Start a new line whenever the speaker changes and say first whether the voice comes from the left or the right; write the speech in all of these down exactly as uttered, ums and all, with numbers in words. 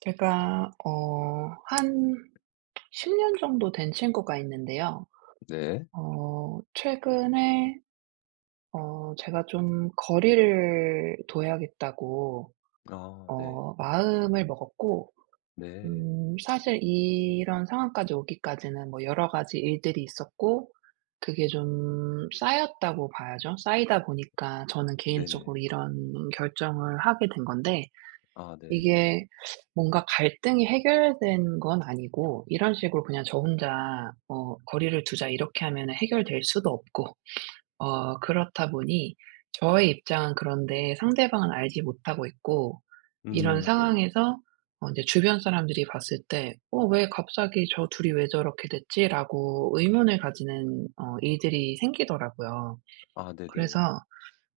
right: 제가 어 한 십 년 정도 된 친구가 있는데요.
left: 네.
right: 어 최근에 어 제가 좀 거리를 둬야겠다고
left: 아 네.
right: 어 마음을 먹었고,
left: 네.
right: 음 사실 이런 상황까지 오기까지는 뭐 여러 가지 일들이 있었고 그게 좀 쌓였다고 봐야죠. 쌓이다 보니까 저는 개인적으로
left: 네네.
right: 이런 결정을 하게 된 건데,
left: 아 네.
right: 이게 뭔가 갈등이 해결된 건 아니고 이런 식으로 그냥 저 혼자 어 '거리를 두자.' 이렇게 하면은 해결될 수도 없고, 어 그렇다 보니 저의 입장은 그런데 상대방은 알지 못하고 있고, 이런
left: 음 네네.
right: 상황에서 어 인제 주변 사람들이 봤을 때 '어 왜 갑자기 저 둘이 왜 저렇게 됐지?'라고 의문을 가지는 어 일들이 생기더라고요.
left: 아
right: 그래서
left: 네네.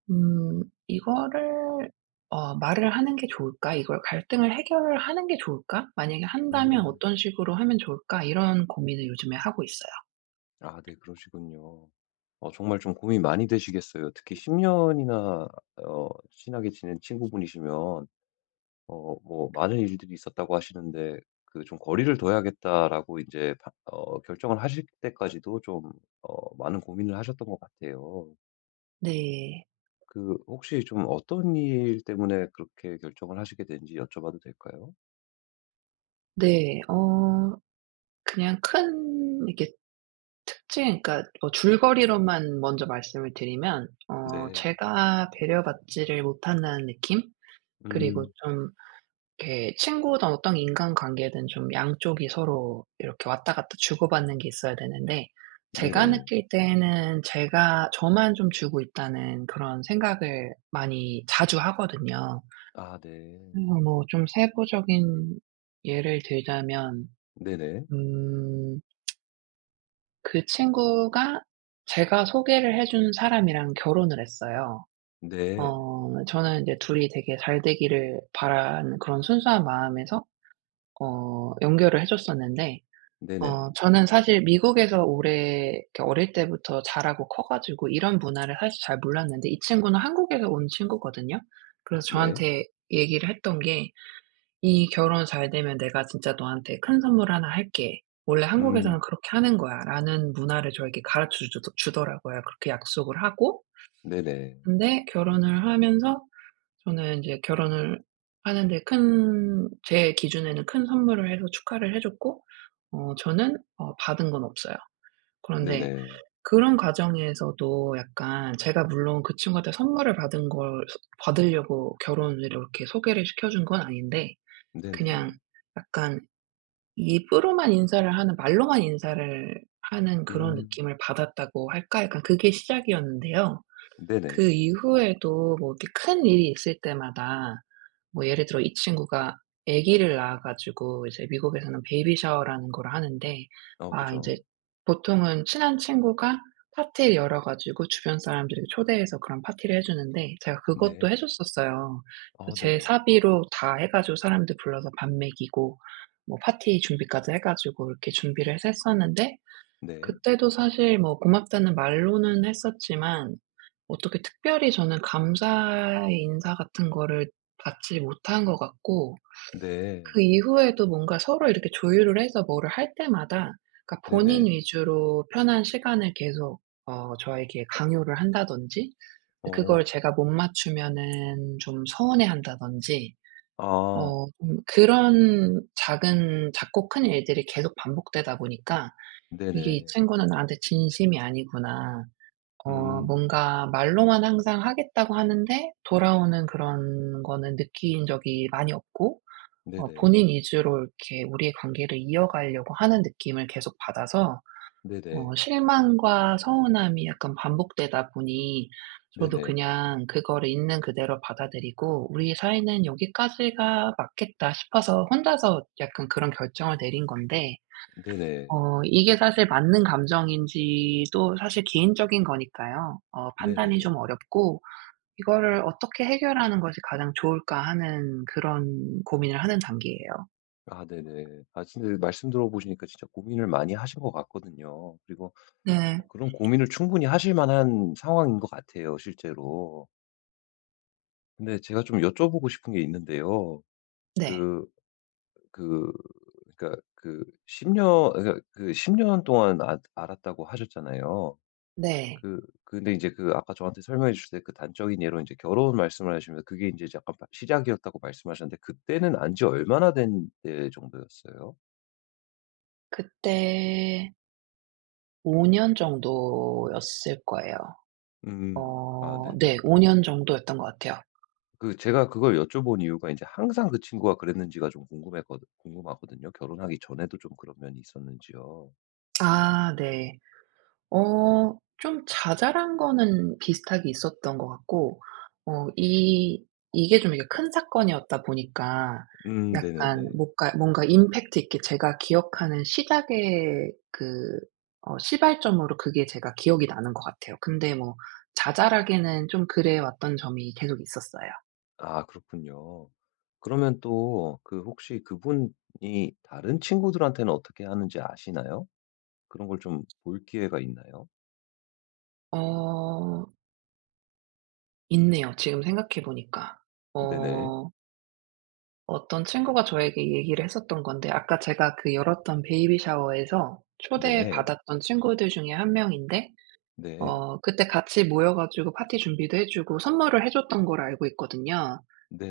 right: 음 이거를 어 '말을 하는 게 좋을까? 이걸 갈등을 해결하는 게 좋을까? 만약에 한다면
left: 음.
right: 어떤 식으로 하면 좋을까?' 이런 고민을 요즘에 하고 있어요.
left: 아 네, 그러시군요. 어 정말 좀 고민 많이 되시겠어요. 특히 십 년이나 어 친하게 지낸 친구분이시면 어 뭐 많은 일들이 있었다고 하시는데, 그 좀 '거리를 둬야겠다.'라고 이제 바 어 결정을 하실 때까지도 좀 어 많은 고민을 하셨던 것 같아요.
right: 네.
left: 그 혹시 좀 어떤 일 때문에 그렇게 결정을 하시게 된지 여쭤봐도 될까요?
right: 네. 어 그냥 큰 이렇게 특징, 그러니까 뭐 줄거리로만 먼저 말씀을 드리면 어
left: 네.
right: 제가 배려받지를 못한다는 느낌? 그리고
left: 음.
right: 좀 이렇게 친구든 어떤 인간관계든 좀 양쪽이 서로 이렇게 왔다 갔다 주고받는 게 있어야 되는데, 제가
left: 네네.
right: 느낄 때는 제가 저만 좀 주고 있다는 그런 생각을 많이 자주 하거든요.
left: 아 네.
right: 그래서 뭐 좀 세부적인 예를 들자면,
left: 네네.
right: 음 그 친구가 제가 소개를 해준 사람이랑 결혼을 했어요.
left: 네.
right: 어 저는 인제 둘이 되게 잘 되기를 바라는 그런 순수한 마음에서 어 연결을 해 줬었는데, 어
left: 네네.
right: 저는 사실 미국에서 오래 이렇게 어릴 때부터 자라고 커 가지고 이런 문화를 사실 잘 몰랐는데 이 친구는 한국에서 온 친구거든요. 그래서
left: 네.
right: 저한테 얘기를 했던 게 "이 결혼 잘 되면 내가 진짜 너한테 큰 선물 하나 할게. 원래
left: 음.
right: 한국에서는 그렇게 하는 거야."라는 문화를 저에게 가르쳐 주더 주더라고요. 그렇게 약속을 하고,
left: 네네.
right: 근데 결혼을 하면서 저는 이제 결혼을 하는데 큰, 제 기준에는 큰 선물을 해서 축하를 해 줬고, 어 저는 어 받은 건 없어요. 그런데
left: 네네.
right: 그런 과정에서도 약간 제가 물론 그 친구한테 선물을 받은 걸 소 받으려고 결혼을 이렇게 소개를 시켜 준 건 아닌데 그냥
left: 네네.
right: 약간 입으로만 인사를 하는 말로만 인사를 하는 그런
left: 음.
right: 느낌을 받았다고 할까? 약간 그게 시작이었는데요. 그
left: 네네.
right: 이후에도 뭐 이렇게 큰 일이 있을 때마다, 뭐 예를 들어 이 친구가 아기를 낳아 가지고, 이제 미국에서는 베이비 샤워라는 걸 하는데,
left: 어
right: 아 인제
left: 그죠.
right: 보통은 친한 친구가 파티를 열어 가지고 주변 사람들을 초대해서 그런 파티를 해 주는데, 제가 그것도 해
left: 네.
right: 줬었어요. 그래서
left: 어
right: 제
left: 네네.
right: 사비로 다 해 가지고 사람들 불러서 밥 먹이고 뭐 파티 준비까지 해 가지고 이렇게 준비를 해서 했었는데,
left: 네.
right: 그때도 사실 뭐 고맙다는 말로는 했었지만 어떻게 특별히 저는 감사의 인사 같은 거를 받지 못한 것 같고,
left: 네.
right: 그 이후에도 뭔가 서로 이렇게 조율을 해서 뭐를 할 때마다 그러니까 본인
left: 네네.
right: 위주로 편한 시간을 계속 어 저에게 강요를 한다든지, 그걸
left: 어.
right: 제가 못 맞추면은 좀 서운해한다든지,
left: 아.
right: 어 좀 그런 작은 작고 큰 일들이 계속 반복되다 보니까, 이게 '이
left: 네네.
right: 친구는 나한테 진심이 아니구나.' 어
left: 음.
right: 뭔가 말로만 항상 하겠다고 하는데 돌아오는 그런 거는 느낀 적이 많이 없고, 어
left: 네네.
right: 본인 위주로 이렇게 우리의 관계를 이어가려고 하는 느낌을 계속 받아서, 어
left: 네네.
right: 실망과 서운함이 약간 반복되다 보니 저도
left: 네네.
right: 그냥 그거를 있는 그대로 받아들이고 '우리 사이는 여기까지가 맞겠다.' 싶어서 혼자서 약간 그런 결정을 내린 건데,
left: 네네.
right: 어 이게 사실 맞는 감정인지도, 사실 개인적인 거니까요. 어 판단이
left: 네네네.
right: 좀 어렵고 이거를 '어떻게 해결하는 것이 가장 좋을까.' 하는 그런 고민을 하는 단계예요.
left: 아 네네. 아 진짜 말씀 들어보시니까 진짜 고민을 많이 하신 것 같거든요. 그리고
right: 네.
left: 어 그런 고민을 충분히 하실 만한 상황인 것 같아요, 실제로. 근데 제가 좀 여쭤보고 싶은 게 있는데요.
right: 네.
left: 그 그 그러니까 그 십 년, 그러니까 그 십 년 동안 아 알았다고 하셨잖아요.
right: 네.
left: 그 근데 이제 그 아까 저한테 설명해 주실 때, 그 단적인 예로 이제 결혼 말씀을 하시면서 그게 이제 약간 바 시작이었다고 말씀하셨는데, 그때는 안지 얼마나 된 때 정도였어요?
right: 그때 오 년 정도였을 거예요.
left: 음. 아
right: 어 네,
left: 네네.
right: 오 년 정도였던 것 같아요.
left: 그 제가 그걸 여쭤본 이유가 이제 항상 그 친구가 그랬는지가 좀 궁금했거 궁금하거든요. 결혼하기 전에도 좀 그런 면이 있었는지요.
right: 아 네. 어 좀 자잘한 거는 비슷하게 있었던 것 같고, 어 이 이게 좀 이게 큰 사건이었다 보니까
left: 음
right: 약간
left: 네네네.
right: 뭔가 뭔가 임팩트 있게 제가 기억하는 시작의 그 어 시발점으로 그게 제가 기억이 나는 것 같아요. 근데 뭐 자잘하게는 좀 그래 왔던 점이 계속 있었어요.
left: 아 그렇군요. 그러면 또 그 혹시 그분이 다른 친구들한테는 어떻게 하는지 아시나요? 그런 걸 좀 볼 기회가 있나요?
right: 어 있네요, 지금 생각해 보니까.
left: 네네.
right: 어, 어떤 친구가 저에게 얘기를 했었던 건데, 아까 제가 그 열었던 베이비 샤워에서
left: 네.
right: 초대받았던 친구들 중에 한 명인데,
left: 네.
right: 어 그때 같이 모여 가지고 파티 준비도 해 주고 선물을 해 줬던 걸 알고 있거든요.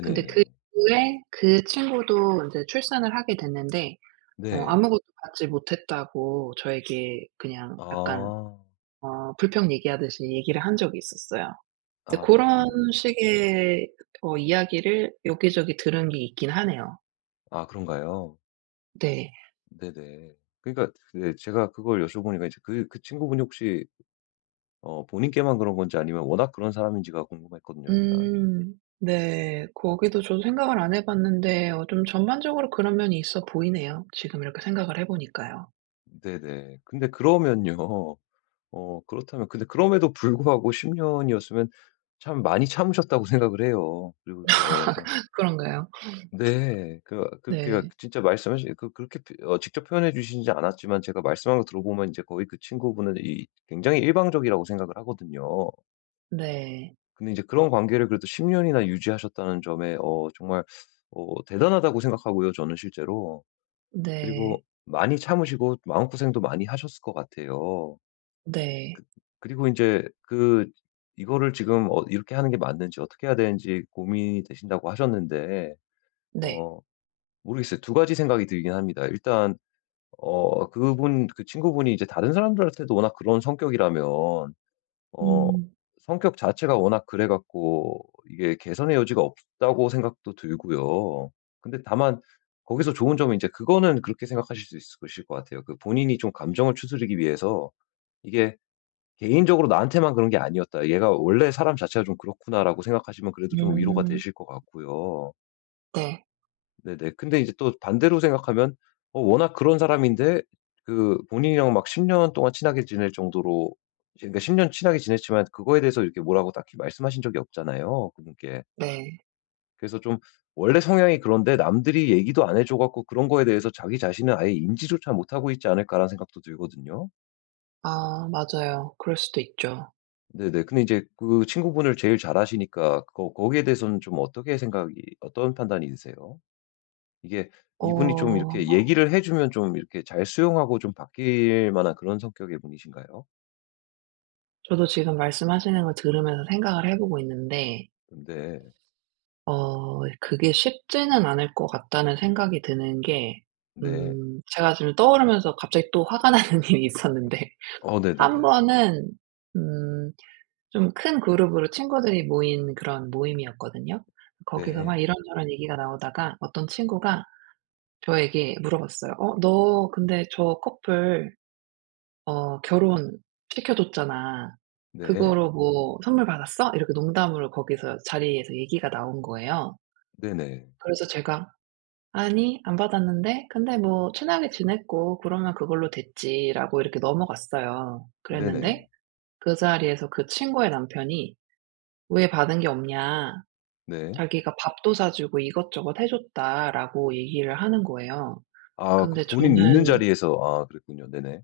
right: 근데 그 이후에 그 친구도 이제 출산을 하게 됐는데 어
left: 네.
right: 아무것도 받지 못했다고 저에게 그냥 약간
left: 아.
right: 어 불평 얘기하듯이 얘기를 한 적이 있었어요. 근데
left: 아
right: 그런
left: 그렇군요.
right: 식의 어 이야기를 여기저기 들은 게 있긴 하네요.
left: 아 그런가요?
right: 네.
left: 네네. 그러니까 그 제가 그걸 여쭤보니까, 이제 그 그 친구분이 혹시 어 본인께만 그런 건지 아니면 워낙 그런 사람인지가 궁금했거든요, 일단.
right: 음. 네. 거기도 저도 생각을 안 해 봤는데, 어 좀 전반적으로 그런 면이 있어 보이네요. 지금 이렇게 생각을 해 보니까요.
left: 네네. 근데 그러면요. 어 그렇다면, 근데 그럼에도 불구하고 십 년이었으면 참 많이 참으셨다고 생각을 해요. 그리고 그 어좀
right: 그런가요?
left: 네. 그 그렇게
right: 네.
left: 진짜 말씀하신 그 그렇게 피- 어 직접 표현해 주시지 않았지만, 제가 말씀한 거 들어보면 이제 거의 그 친구분은 이 굉장히 일방적이라고 생각을 하거든요.
right: 네.
left: 근데 이제 그런 관계를 그래도 십 년이나 유지하셨다는 점에 어 정말 어 대단하다고 생각하고요, 저는 실제로.
right: 네.
left: 그리고 많이 참으시고 마음고생도 많이 하셨을 것 같아요.
right: 네.
left: 그 그리고 이제 그 이거를 지금 어 이렇게 하는 게 맞는지 어떻게 해야 되는지 고민이 되신다고 하셨는데,
right: 네.
left: 어 모르겠어요. 두 가지 생각이 들긴 합니다. 일단 어 그분 그 친구분이 이제 다른 사람들한테도 워낙 그런 성격이라면 어
right: 음.
left: 성격 자체가 워낙 그래 갖고 이게 개선의 여지가 없다고 생각도 들고요. 근데 다만 거기서 좋은 점은 이제 그거는 그렇게 생각하실 수 있을 실것 같아요. 그 본인이 좀 감정을 추스르기 위해서 이게 '개인적으로 나한테만 그런 게 아니었다. 얘가 원래 사람 자체가 좀 그렇구나.'라고 생각하시면 그래도 좀 위로가
right: 음.
left: 되실 것 같고요.
right: 네.
left: 네네. 근데 이제 또 반대로 생각하면 어 워낙 그런 사람인데, 그 본인이랑 막 십 년 동안 친하게 지낼 정도로, 그러니까 십 년 친하게 지냈지만 그거에 대해서 이렇게 뭐라고 딱히 말씀하신 적이 없잖아요, 그분께.
right: 네.
left: 그래서 좀 원래 성향이 그런데 남들이 얘기도 안 해줘 갖고 그런 거에 대해서 자기 자신은 아예 인지조차 못하고 있지 않을까라는 생각도 들거든요.
right: 아 맞아요. 그럴 수도 있죠.
left: 네네. 근데 이제 그 친구분을 제일 잘 아시니까 거 거기에 대해서는 좀 어떻게 생각이, 어떤 판단이 드세요? 이게 이분이 좀 이렇게
right: 어,
left: 얘기를 해 주면 좀 이렇게 잘 수용하고 좀 바뀔 만한 그런 성격의 분이신가요?
right: 저도 지금 말씀하시는 걸 들으면서 생각을 해 보고 있는데
left: 근데
right: 어 그게 쉽지는 않을 것 같다는 생각이 드는 게,
left: 네.
right: 음 제가 지금 떠오르면서 갑자기 또 화가 나는 일이 있었는데,
left: 어
right: 한
left: 네네네.
right: 번은 음 좀 큰 그룹으로 친구들이 모인 그런 모임이었거든요. 거기서 막
left: 네.
right: 이런저런 얘기가 나오다가 어떤 친구가 저에게 물어봤어요. "어 너 근데 저 커플 어 결혼시켜 줬잖아.
left: 네.
right: 그거로 뭐 선물 받았어?" 이렇게 농담으로 거기서 자리에서 얘기가 나온 거예요.
left: 네네.
right: 그래서 제가 "아니, 안 받았는데, 근데 뭐 친하게 지냈고 그러면 그걸로 됐지."라고 이렇게 넘어갔어요.
left: 네네.
right: 그랬는데 그 자리에서 그 친구의 남편이 "왜 받은 게 없냐.
left: 네.
right: 자기가 밥도 사주고 이것저것 해 줬다."라고 얘기를 하는 거예요.
left: 아 그
right: 근데
left: 본인 있는
right: 저는
left: 자리에서, 아 그랬군요. 네네.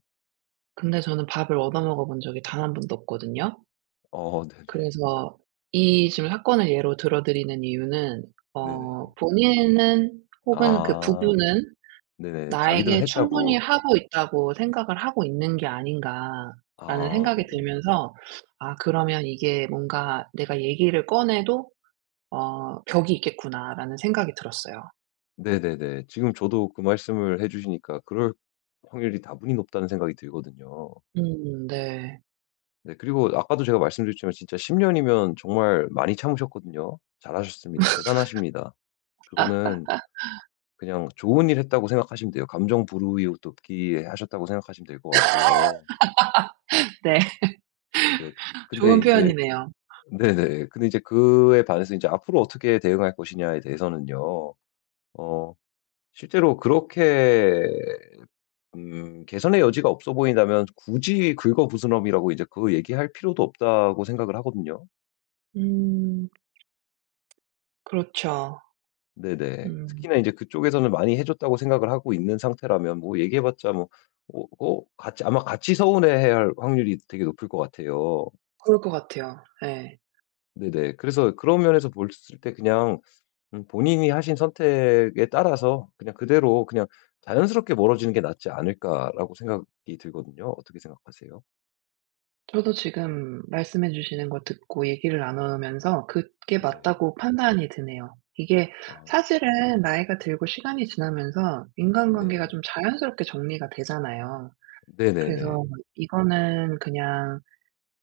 right: 근데 저는 밥을 얻어 먹어 본 적이 단 한 번도 없거든요.
left: 어 네네.
right: 그래서 이 지금 사건을 예로 들어 드리는 이유는
left: 네네.
right: 어 본인은, 혹은 그
left: 아
right: 부부는
left: 네네. 자기들은
right: 나에게 충분히
left: 했다고.
right: 하고 있다고 생각을 하고 있는 게 아닌가라는
left: 아
right: 생각이
left: 네네.
right: 들면서 '아 그러면 이게 뭔가 내가 얘기를 꺼내도 어 벽이 있겠구나.'라는 생각이 들었어요.
left: 네네네. 지금 저도 그 말씀을 해 주시니까 그럴 확률이 다분히 높다는 생각이 들거든요.
right: 음. 네.
left: 네. 그리고 아까도 제가 말씀드렸지만 진짜 십 년이면 정말 많이 참으셨거든요. 잘하셨습니다. 대단하십니다. 그거는 그냥 좋은 일 했다고 생각하시면 돼요. 감정 부르이웃돕기 하셨다고 생각하시면 될 것 같고요.
right: 네.
left: 네. 근데
right: 좋은
left: 이제
right: 표현이네요.
left: 네네. 근데 이제 그에 반해서 이제 앞으로 어떻게 대응할 것이냐에 대해서는요. 어 실제로 그렇게 음 개선의 여지가 없어 보인다면 굳이 긁어부스럼이라고 이제 그 얘기할 필요도 없다고 생각을 하거든요.
right: 음 그렇죠.
left: 네네.
right: 음
left: 특히나 이제 그쪽에서는 많이 해 줬다고 생각을 하고 있는 상태라면 뭐 얘기해 봤자 뭐 어 어 같이 아마 같이 서운해해야 할 확률이 되게 높을 것 같아요.
right: 그럴 것 같아요. 예.
left: 네네. 그래서 그런 면에서 봤을 때 그냥 음 본인이 하신 선택에 따라서 그냥 그대로 그냥 자연스럽게 멀어지는 게 낫지 않을까라고 생각이 들거든요. 어떻게 생각하세요?
right: 저도 지금 말씀해 주시는 거 듣고 얘기를 나누면서 그게
left: 네.
right: 맞다고 판단이 드네요. 이게
left: 아
right: 사실은 나이가 들고 시간이 지나면서 인간관계가
left: 네.
right: 좀 자연스럽게 정리가 되잖아요.
left: 네네네.
right: 그래서 이거는 그냥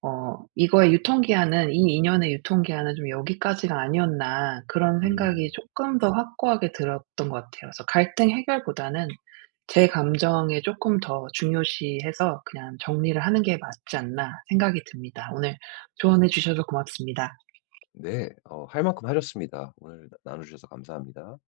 right: 어 '이거의 유통기한은 '이 인연의 유통기한은 좀 여기까지가 아니었나.' 그런 생각이
left: 음
right: 쪼끔 더 확고하게 들었던 것 같아요. 그래서 갈등 해결보다는 제 감정에 조금 더 중요시해서 그냥 정리를 하는 게 맞지 않나 생각이 듭니다. 오늘 조언해 주셔서 고맙습니다.
left: 네. 어 할 만큼 하셨습니다. 오늘 나눠 주셔서 감사합니다.